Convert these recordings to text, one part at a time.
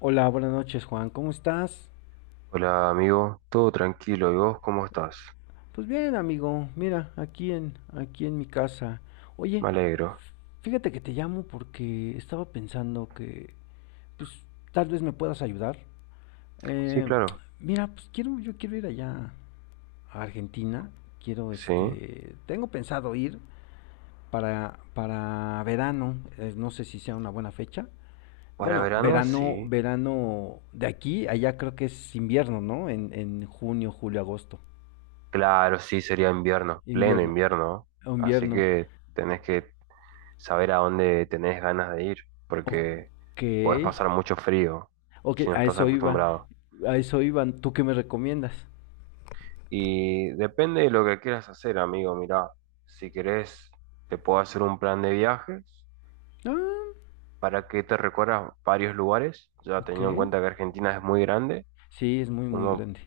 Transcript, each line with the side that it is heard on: left: Hola, buenas noches, Juan. ¿Cómo estás?
right: Hola amigo, todo tranquilo, ¿y vos cómo estás?
left: Pues bien, amigo. Mira, aquí en mi casa. Oye,
right: Me alegro.
left: fíjate que te llamo porque estaba pensando que pues tal vez me puedas ayudar.
right: Sí,
left: Eh,
right: claro,
left: mira, pues quiero yo quiero ir allá a Argentina. Quiero
right: sí.
left: este, tengo pensado ir para verano. No sé si sea una buena fecha.
right: Para
left: Bueno,
right: verano,
left: verano,
right: sí.
left: verano de aquí, allá creo que es invierno, ¿no? En junio, julio, agosto.
right: Claro, sí, sería invierno, pleno
left: Invierno,
right: invierno. Así
left: invierno.
right: que tenés que saber a dónde tenés ganas de ir, porque
left: Ok,
right: podés pasar mucho frío
left: ok,
right: si no
left: a
right: estás
left: eso iba,
right: acostumbrado.
left: a eso iban. ¿Tú qué me recomiendas?
right: Y depende de lo que quieras hacer, amigo. Mirá, si querés, te puedo hacer un plan de viajes
left: Ah,
right: para que te recorras varios lugares, ya
left: ok,
right: teniendo en cuenta que Argentina es muy grande.
left: sí, es muy, muy
right: Como
left: grande.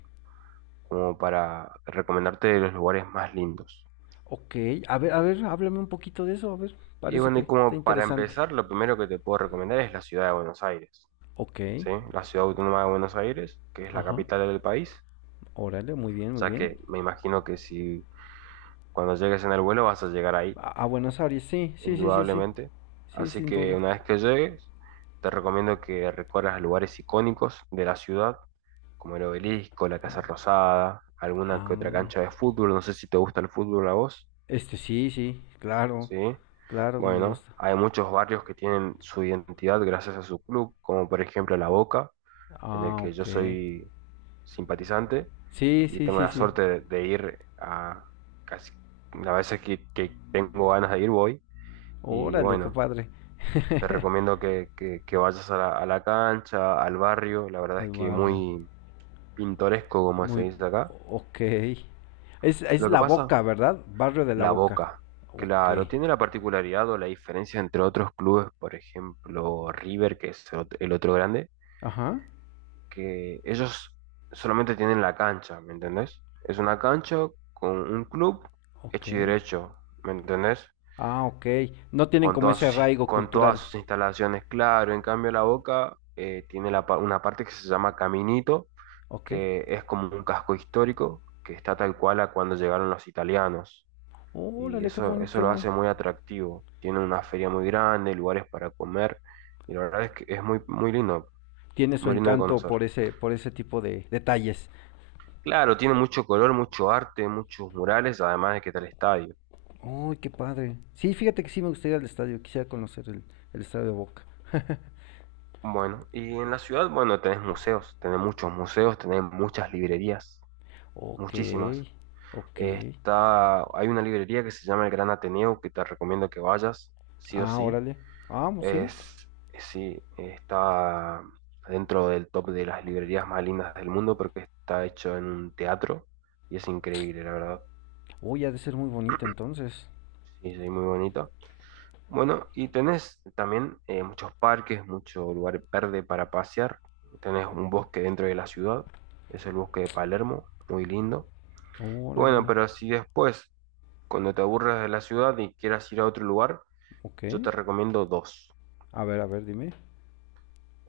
right: como para recomendarte los lugares más lindos.
left: Ok, a ver, háblame un poquito de eso, a ver,
right: Y
left: parece
right: bueno,
left: que
right: y
left: está
right: como para
left: interesante.
right: empezar, lo primero que te puedo recomendar es la ciudad de Buenos Aires,
left: Ok,
right: ¿sí? La ciudad autónoma de Buenos Aires, que es la
left: ajá,
right: capital del país.
left: órale, muy bien,
right: O
left: muy
right: sea
left: bien.
right: que me imagino que si cuando llegues en el vuelo vas a llegar ahí,
left: A Buenos Aires, sí, sí, sí, sí, sí,
right: indudablemente.
left: sí,
right: Así
left: sin
right: que
left: duda.
right: una vez que llegues, te recomiendo que recorras lugares icónicos de la ciudad, como el Obelisco, la Casa Rosada, alguna que otra
left: Ah,
right: cancha de fútbol. No sé si te gusta el fútbol a vos.
left: este sí, sí, claro,
right: Sí,
left: claro, me
right: bueno,
left: gusta.
right: hay muchos barrios que tienen su identidad gracias a su club, como por ejemplo La Boca, en el
left: Ah,
right: que yo
left: ok.
right: soy simpatizante
left: Sí,
right: y
left: sí,
right: tengo
left: sí,
right: la
left: sí.
right: suerte de ir a casi las veces que tengo ganas de ir voy. Y
left: Órale, qué
right: bueno,
left: padre.
right: te recomiendo que vayas a la cancha, al barrio, la verdad
left: Al
right: es que
left: barrio.
right: muy pintoresco, como se
left: Muy...
right: dice acá.
left: Ok. Es
right: Lo que
left: La
right: pasa
left: Boca, ¿verdad? Barrio de La
right: La
left: Boca.
right: Boca,
left: Ok.
right: claro, tiene la particularidad o la diferencia entre otros clubes, por ejemplo, River, que es el otro grande,
left: Ajá.
right: que ellos solamente tienen la cancha, ¿me entendés? Es una cancha con un club
left: Ok.
right: hecho y derecho, ¿me entendés?
left: Ah, ok. No tienen
right: Con
left: como
right: todas
left: ese
right: sus, is-
left: arraigo
right: con todas
left: cultural.
right: sus instalaciones, claro. En cambio, La Boca tiene una parte que se llama Caminito,
left: Ok.
right: que es como un casco histórico, que está tal cual a cuando llegaron los italianos. Y
left: Órale, qué
right: eso lo
left: bonito.
right: hace muy atractivo. Tiene una feria muy grande, lugares para comer, y la verdad es que es muy,
left: Tiene su
right: muy lindo de
left: encanto
right: conocer.
left: por ese tipo de detalles.
right: Claro, tiene mucho color, mucho arte, muchos murales, además de que está el estadio.
left: Uy, qué padre. Sí, fíjate que sí me gustaría ir al estadio. Quisiera conocer el estadio de Boca.
right: Bueno, y en la ciudad, bueno, tenés museos, tenés muchos museos, tenés muchas librerías,
left: Ok.
right: muchísimas.
left: Ok.
right: Hay una librería que se llama el Gran Ateneo, que te recomiendo que vayas, sí o
left: Ah,
right: sí.
left: órale. Ah, pues sí.
right: Es, sí, está dentro del top de las librerías más lindas del mundo porque está hecho en un teatro y es increíble, la verdad.
left: Uy, ha de ser muy bonita entonces.
right: Sí, sí, muy bonito. Bueno, y tenés también muchos parques, mucho lugar verde para pasear. Tenés un bosque dentro de la ciudad, es el bosque de Palermo, muy lindo. Y
left: Órale.
right: bueno, pero si después, cuando te aburres de la ciudad y quieras ir a otro lugar,
left: Ok.
right: yo te recomiendo dos.
left: A ver, dime.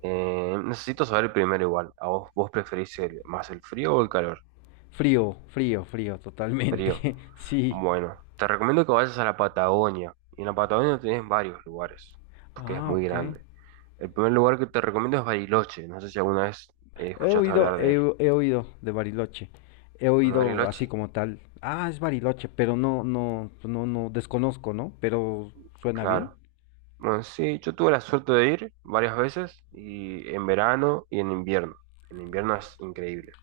right: Necesito saber primero igual, ¿a vos preferís más el frío o el calor?
left: Frío, frío, frío,
right: Frío.
left: totalmente. Sí.
right: Bueno, te recomiendo que vayas a la Patagonia. Y en la Patagonia tenés varios lugares, porque es
left: Ah,
right: muy
left: ok.
right: grande. El primer lugar que te recomiendo es Bariloche. No sé si alguna vez
left: He
right: escuchaste
left: oído,
right: hablar de
left: he,
right: él.
left: he oído de Bariloche. He
right: Bueno,
left: oído así
right: Bariloche,
left: como tal. Ah, es Bariloche, pero no, no, no, no, desconozco, ¿no? Pero suena bien.
right: claro. Bueno, sí, yo tuve la suerte de ir varias veces, y en verano y en invierno. En invierno es increíble.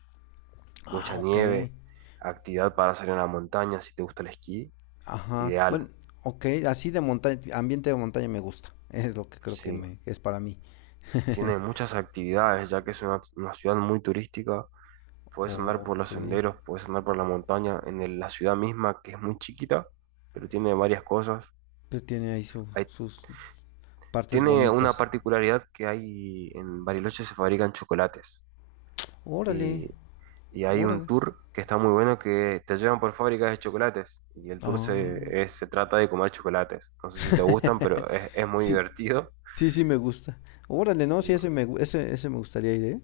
left: Ah,
right: Mucha
left: ok.
right: nieve, actividad para salir a la montaña, si te gusta el esquí,
left: Ajá.
right: ideal.
left: Bueno, ok, así de montaña, ambiente de montaña me gusta. Es lo que creo que
right: Sí.
left: me, es para mí.
right: Tiene muchas actividades, ya que es una ciudad muy turística. Puedes andar por los
left: Ok.
right: senderos, puedes andar por la montaña, en la ciudad misma, que es muy chiquita, pero tiene varias cosas.
left: Pero tiene ahí
right: Hay-
left: sus partes
right: tiene una
left: bonitas.
right: particularidad que hay en Bariloche se fabrican chocolates.
left: Órale,
right: Y, y hay un
left: órale.
right: tour que está muy bueno que te llevan por fábricas de chocolates. Y el tour se,
left: Ah.
right: es- se trata de comer chocolates. No sé si te gustan, pero es muy
left: Sí,
right: divertido.
left: sí, sí me gusta. Órale, no, sí,
right: Y,
left: ese me, ese me gustaría ir, ¿eh?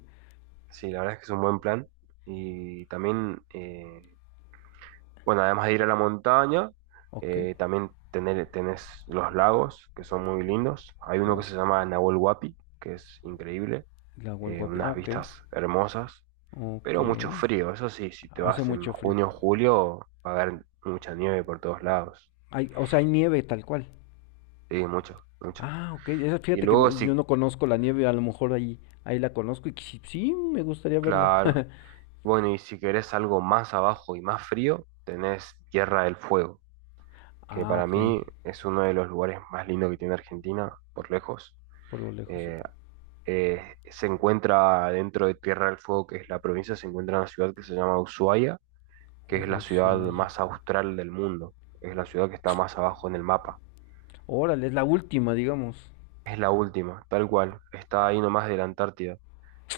right: sí, la verdad es que es un buen plan. Y también... eh, Bueno, además de ir a la montaña,
left: Ok.
right: también tenés los lagos, que son muy lindos. Hay uno que
left: O
right: se llama Nahuel Huapi, que es increíble,
left: le hago el guapi. Ah,
right: unas
left: ok,
right: vistas hermosas,
left: ok.
right: pero mucho frío. Eso sí, si te
left: Hace
right: vas en
left: mucho frío.
right: junio o julio, va a haber mucha nieve por todos lados.
left: Hay, o sea, hay nieve tal cual.
right: Sí, mucho, mucho.
left: Ah, ok.
right: Y
left: Fíjate que
right: luego sí,
left: yo no conozco la nieve, a lo mejor ahí, ahí la conozco y sí, sí me gustaría verla.
right: claro. Bueno, y si querés algo más abajo y más frío, tenés Tierra del Fuego, que
left: Ah,
right: para
left: ok.
right: mí es uno de los lugares más lindos que tiene Argentina, por lejos.
left: Por lo lejos.
right: Eh, Se encuentra dentro de Tierra del Fuego, que es la provincia, se encuentra una ciudad que se llama Ushuaia, que es la ciudad
left: Ushuaia.
right: más austral del mundo. Es la ciudad que está más abajo en el mapa.
left: Órale, es la última, digamos.
right: Es la última, tal cual. Está ahí nomás de la Antártida.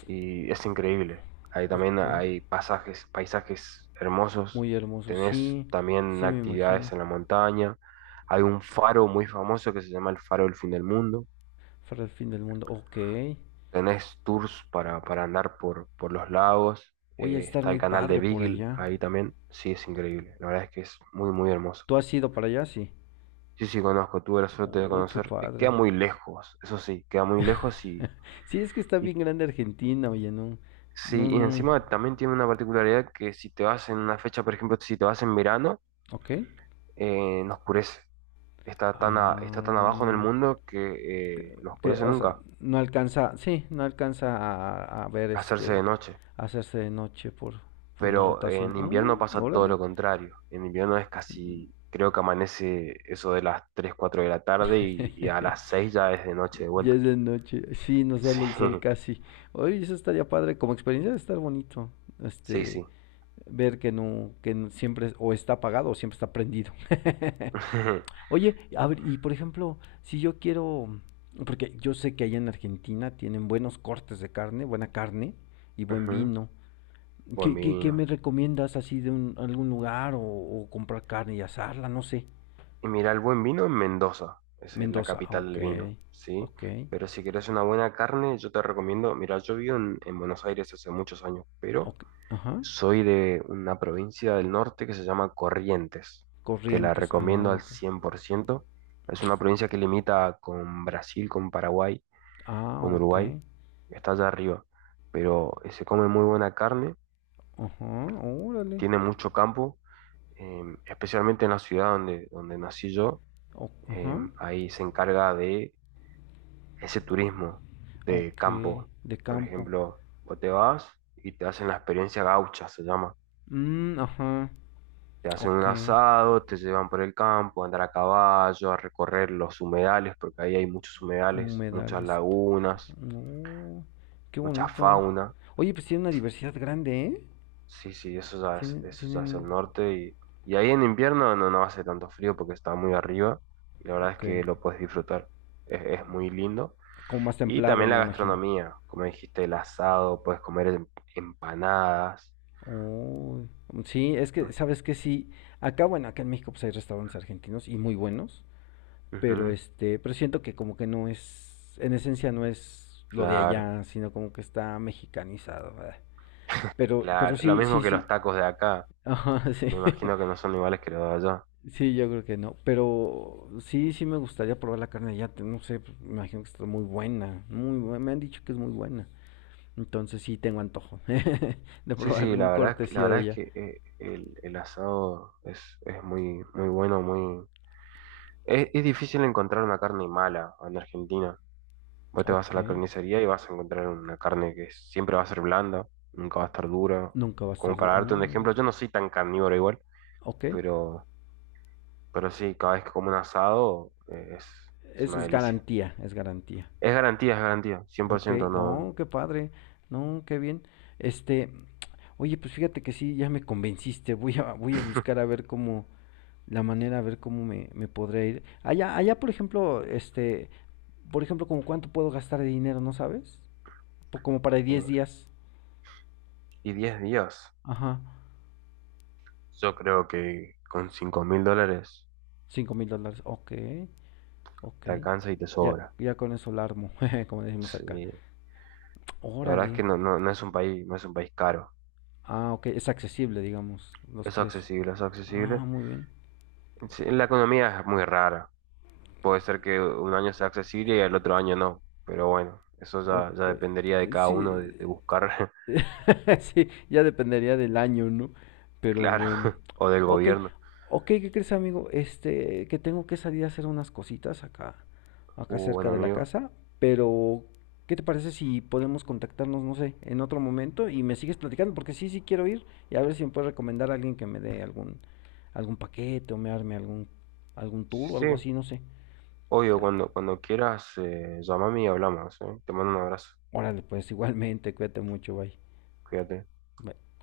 right: Y es increíble. Ahí también
left: Ok.
right: hay pasajes, paisajes hermosos.
left: Muy hermoso,
right: Tenés
left: sí,
right: también
left: sí me imagino.
right: actividades en la montaña. Hay un faro muy famoso que se llama el Faro del Fin del Mundo.
left: Para el fin del mundo, ok.
right: Tenés tours para, andar por los lagos.
left: Voy a
right: eh,
left: estar
right: está el
left: muy
right: canal de
left: padre por
right: Beagle
left: allá.
right: ahí también. Sí, es increíble. La verdad es que es muy, muy hermoso.
left: ¿Tú has ido para allá? Sí.
right: Sí, sí, conozco. Tuve la suerte de
left: Uy, qué
right: conocer. Queda
left: padre.
right: muy lejos, eso sí, queda muy lejos y,
left: Sí, es que está
right: y
left: bien grande Argentina, oye, no,
right: sí,
left: no,
right: y
left: no.
right: encima también tiene una particularidad que si te vas en una fecha, por ejemplo, si te vas en verano,
left: Ok.
right: no oscurece. Está tan abajo en el
left: Ah,
right: mundo que no
left: que,
right: oscurece
left: o sea,
right: nunca.
left: no alcanza, sí, no alcanza a ver
right: Hacerse de
left: este,
right: noche.
left: hacerse de noche por la
right: Pero
left: rotación.
right: en invierno
left: Mm,
right: pasa todo
left: órale.
right: lo contrario. En invierno es casi, creo que amanece eso de las 3 4 de la tarde y a las 6 ya es de noche de
left: Ya
right: vuelta.
left: es de noche. Sí, no
right: Sí,
left: sale el sol casi. Oye, eso estaría padre. Como experiencia de estar bonito.
right: sí,
left: Este,
right: sí.
left: ver que no, siempre o está apagado o siempre está prendido. Oye, a ver, y por ejemplo, si yo quiero, porque yo sé que allá en Argentina tienen buenos cortes de carne, buena carne y buen
right: Ujú.
left: vino.
right: Buen
left: ¿Qué, qué, qué
right: vino.
left: me recomiendas así de un, algún lugar o comprar carne y asarla? No sé.
right: Y mira, el buen vino en Mendoza, es la
left: Mendoza, ah,
right: capital
left: ok,
right: del vino, ¿sí?
left: ok,
right: Pero si querés una buena carne, yo te recomiendo, mira, yo vivo en Buenos Aires hace muchos años, pero
left: ok, ajá.
right: soy de una provincia del norte que se llama Corrientes. Y te la
left: Corrientes,
right: recomiendo
left: ah,
right: al
left: ok.
right: 100%. Es una provincia que limita con Brasil, con Paraguay,
left: Ah,
right: con
left: ok.
right: Uruguay. Está allá arriba. Pero se come muy buena carne,
left: Ajá, órale.
right: tiene mucho campo, especialmente en la ciudad donde nací yo. eh,
left: Ajá.
right: ahí se encarga de ese turismo de
left: Ok,
right: campo.
left: de
right: Por
left: campo.
right: ejemplo, vos te vas y te hacen la experiencia gaucha, se llama.
left: Mm, ajá.
right: Te hacen un
left: Ok.
right: asado, te llevan por el campo, a andar a caballo, a recorrer los humedales, porque ahí hay muchos humedales, muchas
left: Humedales.
right: lagunas,
left: No, qué
right: mucha
left: bonito.
right: fauna.
left: Oye, pues tienen una diversidad grande, ¿eh?
right: Sí, sí,
left: Tienen,
right: eso ya es
left: tienen...
right: el norte. Y ahí en invierno no, no hace tanto frío porque está muy arriba y la verdad es
left: Ok.
right: que lo puedes disfrutar. Es muy lindo.
left: Como más
right: Y
left: templado,
right: también la
left: me imagino.
right: gastronomía, como dijiste, el asado, puedes comer empanadas,
left: Uy, sí, es que,
right: ¿no?
left: ¿sabes que sí, acá, bueno, acá en México pues hay restaurantes argentinos y muy buenos? Pero
right: Ujú,
left: este, pero siento que como que no es, en esencia no es lo de
right: claro,
left: allá, sino como que está mexicanizado, ¿verdad? Pero
right: claro. Lo
left: sí,
right: mismo
left: sí,
right: que
left: sí.
right: los tacos de acá.
left: Ajá, sí.
right: Me imagino que no son iguales que los de allá.
left: Sí, yo creo que no. Pero sí, sí me gustaría probar la carne de allá. No sé, pues, me imagino que está muy buena. Muy buena. Me han dicho que es muy buena. Entonces sí tengo antojo de
right: Sí,
left: probar
right: sí,
left: algún
right: la verdad, la
left: cortesía de
right: verdad es
left: allá.
right: que el asado es muy, muy bueno, muy. Es difícil encontrar una carne mala en Argentina. Vos te vas a
left: Ok.
right: la carnicería y vas a encontrar una carne que siempre va a ser blanda, nunca va a estar dura.
left: Nunca va a
right: Como
left: estar.
right: para darte un
left: Mm,
right: ejemplo, yo no soy tan carnívoro igual,
left: ok.
right: pero, pero sí, cada vez que como un asado es una
left: Es
right: delicia.
left: garantía, es garantía.
right: Es garantía, cien por
left: Ok,
right: ciento no.
left: oh, qué padre, no, qué bien. Este, oye, pues fíjate que sí, ya me convenciste, voy a, voy a buscar a ver cómo, la manera, a ver cómo me, me podré ir. Allá, allá, por ejemplo, este, por ejemplo, como cuánto puedo gastar de dinero, ¿no sabes? Como para diez
right: eh,
left: días.
right: y 10 días,
left: Ajá,
right: yo creo que con 5000 dólares
left: $5,000, ok, ok.
right: te alcanza y te
left: Ya,
right: sobra.
left: ya con eso la armo, jeje, como decimos acá.
right: Sí, la verdad es
left: Órale.
right: que no, no, no es un país, no es un país caro.
left: Ah, ok, es accesible, digamos, los
right: Es
left: precios.
right: accesible, es
left: Ah,
right: accesible.
left: muy bien.
right: Sí, la economía es muy rara. Puede ser que un año sea accesible y el otro año no. Pero bueno, eso ya, ya
left: Ok.
right: dependería de cada uno
left: Sí,
right: de buscar,
left: sí, ya dependería del año, ¿no? Pero
right: claro,
left: bueno.
right: o del
left: Ok,
right: gobierno.
left: ok, ¿qué crees, amigo? Este, que tengo que salir a hacer unas cositas acá,
right: Uh,
left: acá cerca
right: bueno,
left: de la
right: amigo.
left: casa, pero ¿qué te parece si podemos contactarnos, no sé, en otro momento y me sigues platicando? Porque sí, sí quiero ir y a ver si me puedes recomendar a alguien que me dé algún, algún paquete o me arme algún, algún tour o
right: Sí,
left: algo así, no sé.
right: obvio,
left: Ah,
right: cuando quieras, llámame y hablamos, ¿eh? Te mando un abrazo.
left: órale, pues igualmente, cuídate mucho, bye.
right: Cuídate.
left: Bye.